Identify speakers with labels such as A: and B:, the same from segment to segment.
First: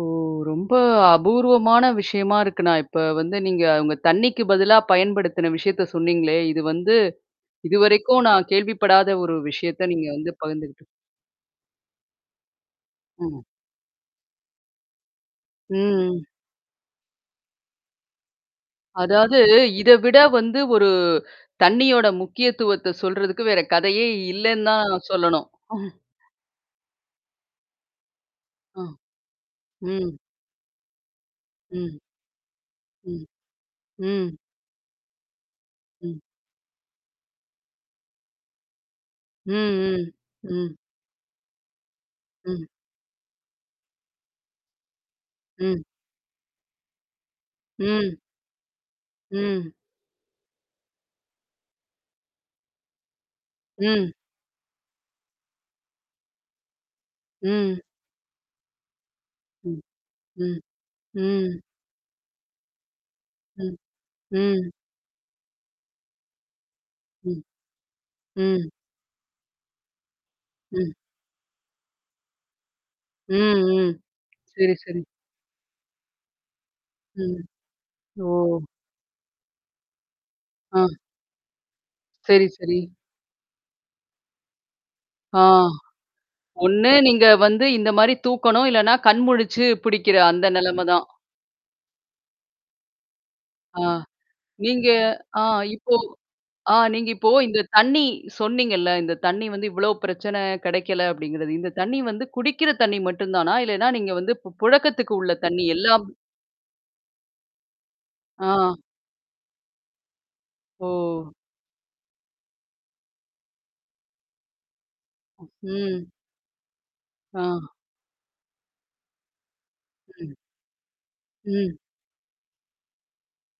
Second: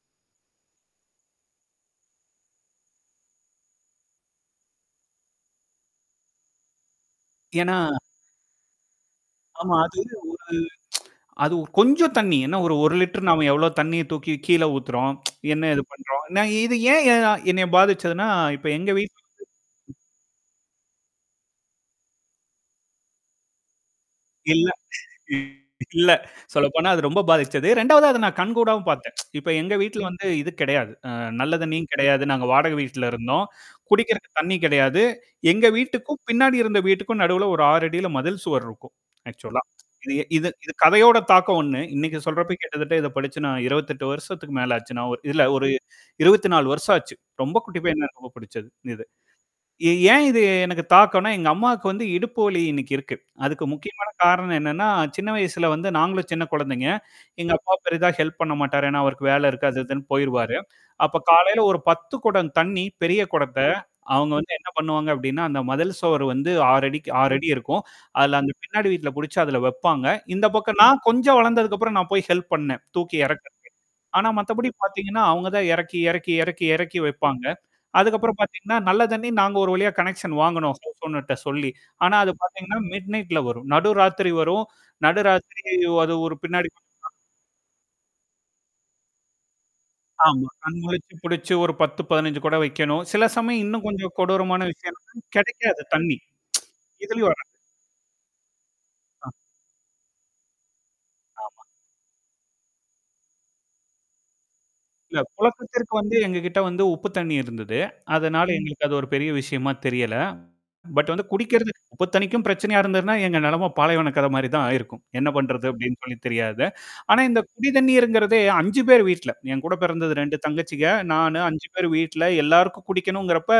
A: ஓ, ரொம்ப அபூர்வமான விஷயமா இருக்கு, நான் இப்ப வந்து நீங்க உங்க தண்ணீக்கு பதிலா பயன்படுத்தின விஷயத்த சொன்னீங்களே! இது வந்து,
B: ஏன்னா
A: இதுவரைக்கும் நான் கேள்விப்படாத ஒரு
B: ஆமா,
A: விஷயத்த
B: அது
A: நீங்க வந்து
B: ஒரு
A: பகிர்ந்துகிட்
B: அது கொஞ்சம் தண்ணீ, என்னா ஒரு 1 லிட்டர்.
A: ம்.
B: நாம எவ்ளோ தண்ணீய தூக்கி கீழே ஊத்துறோம், என்னா
A: ம்,
B: இது
A: ம்.
B: பண்றோம். நான் இது ஏன் ய என்னைய பாதிச்சதுன்னா, இப்ப எங்க வீட்டு
A: அதாவது,
B: [unintelligible]
A: இதவிட வந்து, ஒரு தண்ணீயோட முக்கியத்துவத்த சொல்றதுக்கு, வேற கதையே
B: இல்ல,
A: இல்லைன்னுதான் சொல்லணும்!
B: இல்ல. சொல்லப்போனா, அது ரொம்ப பாதிச்சது. 2வது அதை நான்
A: அ,
B: கண்கூடாவும் பாத்தேன். இப்ப எங்க வீட்டுல
A: ம்.
B: வந்து இது கிடையாது. அ நல்ல தண்ணீயும்
A: ம்.
B: கிடையாது. நாங்க வாடக வீட்ல
A: ம்,
B: இருந்தோம். குடிக்கிறக்கு
A: ம்.
B: தண்ணீ கெடையாது. எங்க வீட்டுக்கும்,
A: ம்.
B: பின்னாடி இருந்த வீட்டுக்கும் நடுவுல ஒரு 6'ல மதில் சுவர் இருக்கும். ஆக்ச்சுவலா.
A: ம், ம்.
B: இது இது இது
A: ம்.
B: கதையோட தாக்கம் ஒண்ணு. இன்னைக்கு சொல்றப்ப,
A: ம்.
B: கிட்டத்தட்ட இத படிச்சு நான் 28 வருஷத்துக்கு மேல ஆச்சு. இல்ல ஒரு
A: ம்.
B: 24 வருஷம் ஆச்சு. ரொம்ப குட்டிப்பையனா
A: ம்.
B: இருக்கப்ப புடிச்சது இது.
A: ம்.
B: எ ஏன் இது எனக்குத் தாக்கன்னா? எங்க அம்மாக்கு வந்து இடுப்பு வலி இன்னைக்கு இருக்கு. அதுக்கு
A: ம்.
B: முக்கியமான காரணம் என்னான்னா, சின்ன வயசுல வந்து நாங்களும் சின்னக் கொழந்தைங்க. எங்க அப்பா
A: ம்.
B: பெரிதா ஹெல்ப் பண்ண மாட்டாரு. ஏன்னா அவருக்கு வேலை இருக்கு.
A: ம்,
B: அது இதுன்னு போயிருவாரு.
A: ம்,
B: அப்பக் காலைல
A: ம்.
B: ஒரு 10 குடம் தண்ணீ பெரிய குடத்த,
A: ம்,
B: அவுங்க வந்து என்ன
A: ம்.
B: பண்ணுவாங்க அப்டின்னா, அந்த மதில் சுவர் வந்து 6'க்கு ஆறு
A: ம்,
B: அடி இருக்கும். அதுல அந்தப்
A: ம்.
B: பின்னாடி வீட்டுல புடிச்சு அதுல வப்பாங்க. இந்தப் பக்கம்
A: ம்.
B: நான் கொஞ்சம் வளந்ததுக்கப்புறம் நான் போய் ஹெல்ப் பண்ணேன். தூக்கி
A: ம்,
B: எறக்கறக்கு.
A: ம்.
B: ஆனா மத்தபடி
A: சரி, சரி.
B: பாத்தீங்கன்னா, அவுங்க தான் எறக்கி, எறக்கி, எறக்கி, எறக்கி
A: ம்.
B: வைப்பாங்க. அதுக்கப்புறம்
A: ஒ!
B: பாத்தீங்கன்னா, நல்ல தண்ணீ நாங்க ஒரு வழியா கனெக்சன் வாங்குனோம்.
A: ஆ,
B: ஹவுஸ் ஓனர்ட்ட சொல்லி. ஆனா அது
A: சரி, சரி.
B: பாத்தீங்கன்னா, மிட் நைட்ல வரும். நடுராத்திரி வரும். நடுராத்திரி
A: ஆஹ்.
B: அது ஒரு பின்னாடி
A: ஒண்ணு நீங்க வந்து இந்த மாரி தூக்கணும், இல்லனா, கண் முழிச்சு புடிக்கிற
B: ஆமா.
A: அந்த
B: கண்
A: நெலைம தான்.
B: முழிச்சு பிடிச்சு ஒரு 10, 15 குடம் வைக்கணும். சில சமயம் இன்னும்
A: ஆஹ்.
B: கொஞ்சம் கொடூரமான
A: நீங்க
B: விஷயம் என்னான்னா
A: ஆ
B: கெடைக்காது.
A: இப்போ
B: தண்ணீ
A: ஆ நீங்க
B: இதுலயும்
A: இப்போ
B: வராது.
A: இந்தத் தண்ணீ சொன்னீங்கல்ல, இந்தத்
B: ஆ,
A: தண்ணீ வந்து இவ்ளோ பிரச்சன! கெடைக்கல, அப்படிங்கறது!
B: ஆமா.
A: இந்தத் தண்ணீ வந்து, குடிக்கிற தண்ணீ மட்டுந்தானா? இல்லைன்னா நீங்க வந்து பு புழக்கத்துக்கு
B: இல்ல.
A: உள்ள தண்ணீ
B: புழக்கத்திற்கு
A: எல்லாம்
B: வந்து, எங்க கிட்ட வந்து உப்பு தண்ணீ இருந்தது. அதனால
A: ஆ.
B: எங்களுக்கு அது ஒரு பெரிய விஷயமா தெரியல. பட்
A: ஓ!
B: குடிக்கிறதுக்கு உப்பு தண்ணீக்கும், பிரச்சனையா இருந்திருந்தா, எங்க நெலம பாலைவன கத மாரி தான் ஆயிருக்கும். "என்ன பண்றது?" அப்படின்னு
A: ம்.
B: சொல்லி தெரியாது. ஆனா
A: ஆ.
B: இந்தக் குடிதண்ணீர்ங்கறதே 5 பேர் வீட்டுல என் கூடப் பிறந்தது.
A: ம்.
B: 2 தங்கச்சிக, நானு. 5
A: ம்.
B: பேர் வீட்டுல. எல்லாருக்கும் குடிக்கனும்ங்கிறப்ப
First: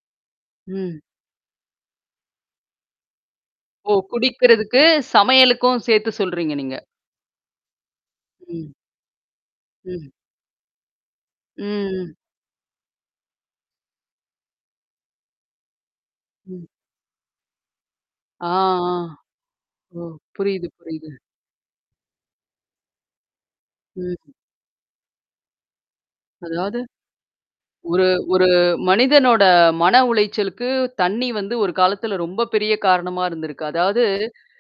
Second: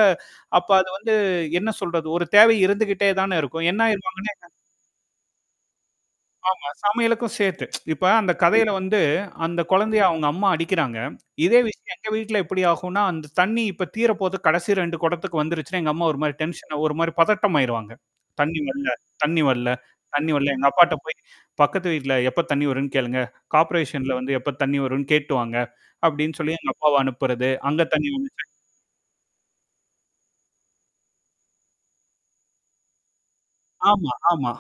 B: அப்ப அது
A: ம்.
B: வந்து என்ன சொல்றது? ஒரு தேவை இருந்துகிட்டே தானே இருக்கும்? என்ன
A: ஓ!
B: ஆயிருமா [unintelligible]
A: குடிக்கிறதுக்கு, சமையலுக்கும் சேத்து சொல்றீங்க
B: ஆமா
A: நீங்க.
B: சமையலுக்கும் சேத்து. இப்ப அந்த கதையில
A: ம்.
B: வந்து அந்தக் கொழந்தைய
A: ம்.
B: அவுங்க அம்மா அடிக்கறாங்க. இதே விஷயம் எங்க
A: ம், ம்.
B: வீட்டுல எப்படி ஆகும்ன்னா? அந்தத் தண்ணீ இப்போ தீரப் போது. கடைசி 2 குடத்துக்கு வந்துருச்சுன்னா. எங்க அம்மா ஒரு மாரி
A: ம்.
B: டென்ஷனா ஒரு மாரி பதட்டம் ஆயிருவாங்க.
A: ஆ, ஆ,
B: தண்ணீ வர்ல, தண்ணீ வர்ல.
A: ஓ!
B: தண்ணி வர்ல எங்க
A: புரியுது,
B: அப்பாட்ட
A: புரியுது.
B: போயி, "பக்கத்து வீட்டுல எப்ப தண்ணீ வரும்னு கேளுங்க, கார்பரேசன்ல வந்து
A: ம்.
B: எப்ப தண்ணீ வரும்னு கேட்டு வாங்க!" அப்டின்னு சொல்லி எங்க
A: அதாவது
B: அப்பாவ அனுப்புறது. அங்க
A: ஒரு
B: தண்ணீ [unintelligible]
A: ஒரு மனிதனோட மன உளைச்சலுக்கு, தண்ணீ வந்து ஒரு காலத்துல ரொம்ப பெரிய காரணமா இருந்திருக்கு. அதாவது,
B: ஆமா, ஆமா.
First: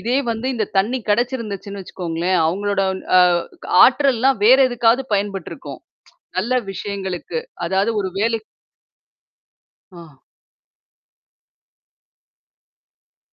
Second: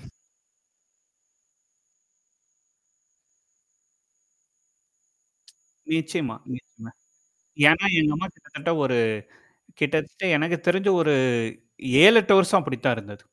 A: இதே வந்து, இந்த தண்ணீ கெடச்சிருந்துச்சுன்னு வச்சுக்கோங்களேன், அவுங்களோட அ க ஆற்றல்லாம் வேற எதுக்காவது பயன்பட்டுருக்கும்.
B: நிச்சயமா,
A: நல்ல
B: நிச்சயமா,
A: விஷயங்களுக்கு,
B: ஏன்னா
A: அதாவது ஒரு
B: எங்க அம்மா
A: வேலை
B: கிட்டத்தட்ட ஒரு
A: ஆ.
B: கிட்டத்தட்ட எனக்குத் தெரிஞ்சு ஒரு 7, 8 வருஷம் அப்படித்தான் இருந்தது.